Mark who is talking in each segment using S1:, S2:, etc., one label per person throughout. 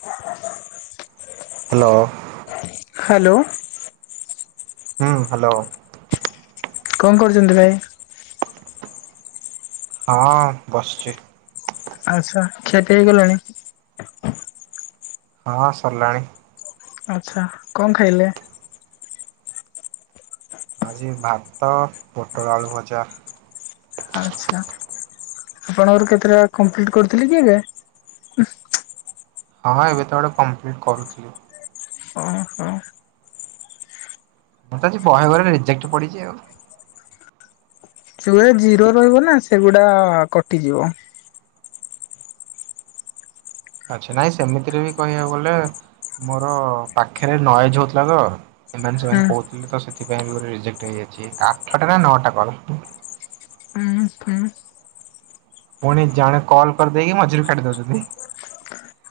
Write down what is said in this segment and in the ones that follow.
S1: [inaudible]
S2: Hello
S1: hello
S2: ହୁଁ hello
S1: କଣ କରୁଛନ୍ତି ଭାଇ?
S2: ହଁ ବସିଛି।
S1: ଆଚ୍ଛା ଖିଆ ପିଆ ହେଇଗଲାଣି?
S2: ହଁ ସରିଲାଣି।
S1: ଆଛା କଣ ଖାଇଲେ?
S2: ଆଜି ଭାତ ପୋଟଳ ଆଳୁ ଭଜା।
S1: ଆଛା ଆପଣଙ୍କର କେତେଟା କମ୍ପ୍ଲିଟ କରୁଥିଲି କି ଏବେ
S2: ହଁ ଏବେ ତ ଗୋଟେ କମ୍ପ୍ଲିଟ୍ କରୁଥିଲି।
S1: ଓ ହଁ।
S2: ମୁଁ ବହେ ଘରେ ରିଜେକ୍ଟ ପଡ଼ିଛି ଆଉ।
S1: ଯୋଉ ଗୁରା ଜିରୋ ରହିବ ନା ସେଗୁଡା କଟିଯିବ।
S2: ଆଚ୍ଛା ନାଇଁ ସେମିତିରେ ବି କହିବାକୁ ଗଲେ। ମୋର ପାଖରେ ନଏଜ ହଉଥିଲା ତ ଏମାନେ
S1: ହୁଁ
S2: ସେମାନେ କହୁଥିଲେ ତ ସେଥିପାଇଁ ବି ଗୋଟେ ରିଜେକ୍ଟ ହେଇଯାଇଛି। ଆଠଟା ନା ନଅଟା କଲ।
S1: ଉଁ ହୁଁ।
S2: ପୁଣି ଜଣେ କଲ୍ କରିଦେଇକି ମଝିରୁ କାଟି ଦଉଛନ୍ତି।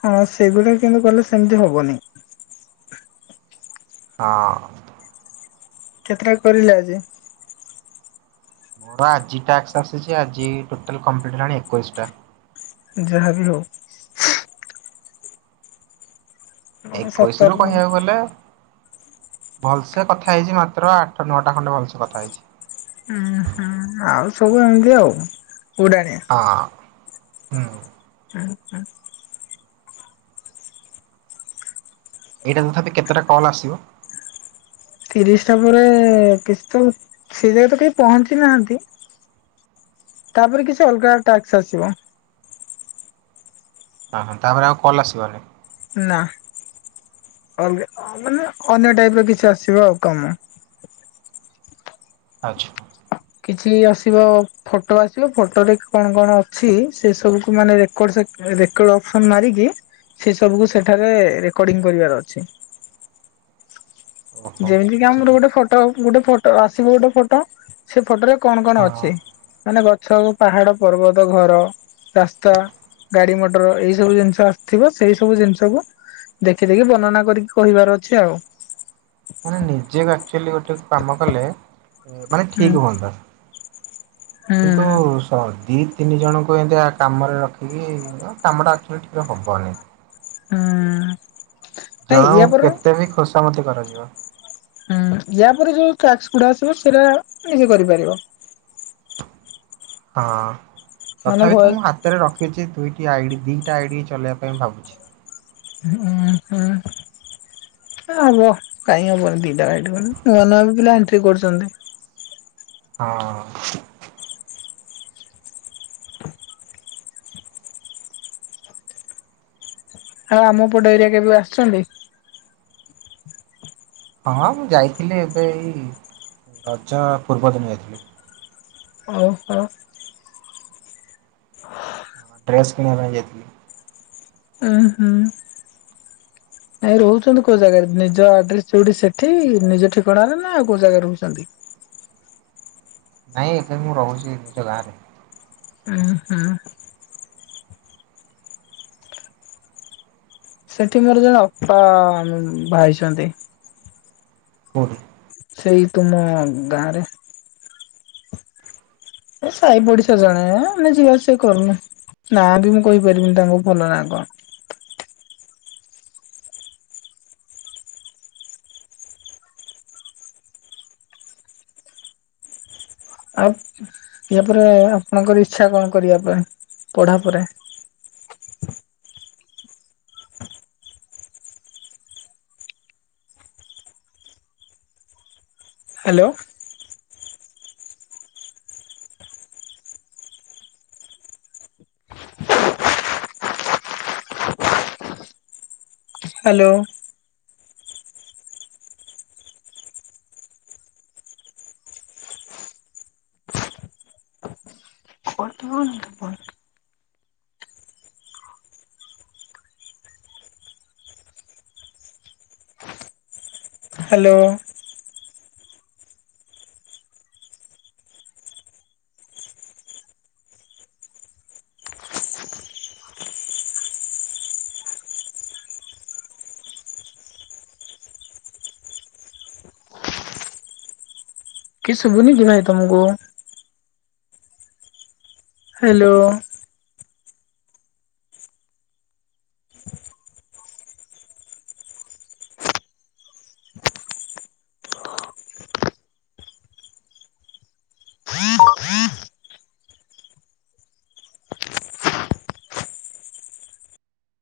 S1: ହଁ ସେଗୁଡା କିନ୍ତୁ କଲେ ସେମିତି ହବନି।
S2: ହଁ।
S1: କେତେଟା କରିଲେ ଆଜି?
S2: ମୋର ଆଜି ଟାକ୍ସ ଆସିଚି ଆଜି ଟୋଟାଲ କମ୍ପ୍ଲିଟ୍ ହେଲାଣି ଏକୋଇଶ ଟା।
S1: ଯାହା ବିି ହଉ। ମୋର ସତର
S2: ଏକୋଇଶିରୁ
S1: ଉଁ
S2: କହିବାକୁ ଗଲେ। ଭଲସେ କଥା ହେଇଚି ମାତ୍ର ଆଠ ନଅଟା ଖଣ୍ଡେ ଭଲସେ କଥା ହେଇଛି।
S1: ଉଁ ହୁଁ। ଆଉ ସବୁ ଏମିତି ଆଉ ଉଡାଣିଆ।
S2: ହଁ ହୁଁ।
S1: ହୁଁ ହୁଁ।
S2: ଏଇଟା ତଥାପି କେତେଟା କଲ୍ ଆସିବ?
S1: ତିରିଶ ଟା ପରେ କିଛି ତ ସେ ଜାଏ ତ କେହି ପହଞ୍ଚି ନାହାନ୍ତି। ତାପରେ କିଛି ଅଲଗା ଟାସ୍କ ଆସିବ।
S2: ହଁ ହଁ ତାପରେ ଆଉ କଲ୍ ଆସିବନି।
S1: ନା ଅଲଗା ମାନେ ଅନ୍ୟ ଟାଇପ ର କିଛି ଆସିବ ଆଉ କାମ।
S2: ଆଚ୍ଛା।
S1: କିଛି ଆସିବ ଫଟୋ ଆସିବ ଫଟୋରେ କଣ କଣ ଅଛି ସେ ସବୁକୁ ମାନେ ରେକଡସ ରେକଡ୍ ଅପସନ୍ ମାରିକି ସେ ସବୁ କୁ ସେଠାରେ ରେକଡିଙ୍ଗ କରିବାର ଅଛି।
S2: ଓହୋ
S1: ଯେମିତି କି ଆମର
S2: ବୁଝିଲି।
S1: ଗୋଟେ ଫଟୋ ଗୋଟେ ଫଟୋ ଆସିବ ଗୋଟେ ଫଟୋ ସେ ଫଟୋ ରେ କଣ କଣ
S2: ହଁ
S1: ଅଛି? ମାନେ ଗଛ ଆଉ ପାହାଡ, ପର୍ବତ, ଘର, ରାସ୍ତା। ଗାଡି ମଟର ଏଇ ସବୁ ଜିନିଷ ଆସିଥିବ ସେଇ ସବୁ ଜିନିଷକୁ ଦେଖି ଦେଖି ବର୍ଣ୍ଣନା କରିକି କହିବାର ଅଛି ଆଉ।
S2: ମାନେ ନିଜେ ଆକ୍ଚୁଆଲି ଗୋଟେ କାମ କଲେ ମାନେ
S1: ହୁଁ
S2: ଠିକ୍ ହୁଅନ୍ତା।
S1: ହୁଁ
S2: କିନ୍ତୁ ସହ ଦି ତିନି ଜଣଙ୍କୁ ଏମିତିଆ କାମରେ ରଖିକି କାମଟା ଆକ୍ଚୁଆଲି ଟିକେ ହବନି।
S1: ହୁଁ ନାଇଁ ୟା
S2: ଜଣକୁ
S1: ପରେ
S2: କେତେ ବି ଖୋସାମତି କରାଯିବ।
S1: ହୁଁ ୟା ପରେ ଯୋଉ ଟ୍ୟାକ୍ସ ଗୁଡା ଆସିବ ସେଇରା ନିଜେ କରିପାରିବ।
S2: ହଁ
S1: ମାନେ
S2: ତଥାପି ତ
S1: ଭଏସ
S2: ମୁଁ ହାତରେ ରଖିଚି ଦୁଇଟି ଆଇଡି ଦିଇଟା ଆଇଡ଼ି ଚଲେଇବା ପାଇଁ ଭାବୁଛି।
S1: ହୁଁ ହୁଁ ହୁଁ। ଏ ହବ କାଇଁ ହବନି ଦିଟା ଆଇଡି ନୂଆ ନୂଆ ବି ପିଲା ଏଣ୍ଟ୍ରି କରୁଚନ୍ତି।
S2: ହଁ।
S1: ଆଉ ଆମ ପଟ ଏରିଆ କେବେ ଆସିଚନ୍ତି?
S2: ହଁ ମୁଁ ଯାଇଥିଲି ଏବେ ଏଇ ରଜ ପୂର୍ବ ଦିନ ଯାଇଥିଲି।
S1: ଓହୋ।
S2: ଡ୍ରେସ କିଣିବା ପାଇଁ ଯାଇଥିଲି।
S1: ଉଁ ହୁଁ। ଆଉ ରହୁଚନ୍ତି କୋଉ ଜାଗାରେ ନିଜ ଆଡ୍ରେସ ଯୋଉଠି ସେଠି ନିଜ ଠିକଣାରେ ନା ଆଉ କୋଉ ଜାଗାରେ ରହୁଚନ୍ତି?
S2: ନାଇଁ ଏବେ ମୁଁ ରହୁଚି ନିଜ ଗାଁରେ।
S1: ଉଁ ହୁଁ। ସେଠି ମୋର ଜଣେ ଅପା ଭାଇଚନ୍ତି।
S2: କୋଉଠି?
S1: ସେଇ ତୁମ ଗାଁ ରେ। ଏ ସାଇ ପଡିଶା ଜଣେ ଆମେ ଯିବା ଆସିବା କରୁନା। ନାଁ ବି ମୁଁ କହିପାରିବିନି ତାଙ୍କ ଭଲ ନାଁ କଣ? ଆଉ ୟା ପରେ ଆପଣଙ୍କର ଇଛା କଣ କରିବା ପାଇଁ ପଢା ପରେ? ହାଲୋ। ହାଲୋ। ହଁ [unintelligible] ହାଲୋ। କି ଶୁଭୁନି କି ଭାଇ ତମକୁ? ହ୍ୟାଲୋ।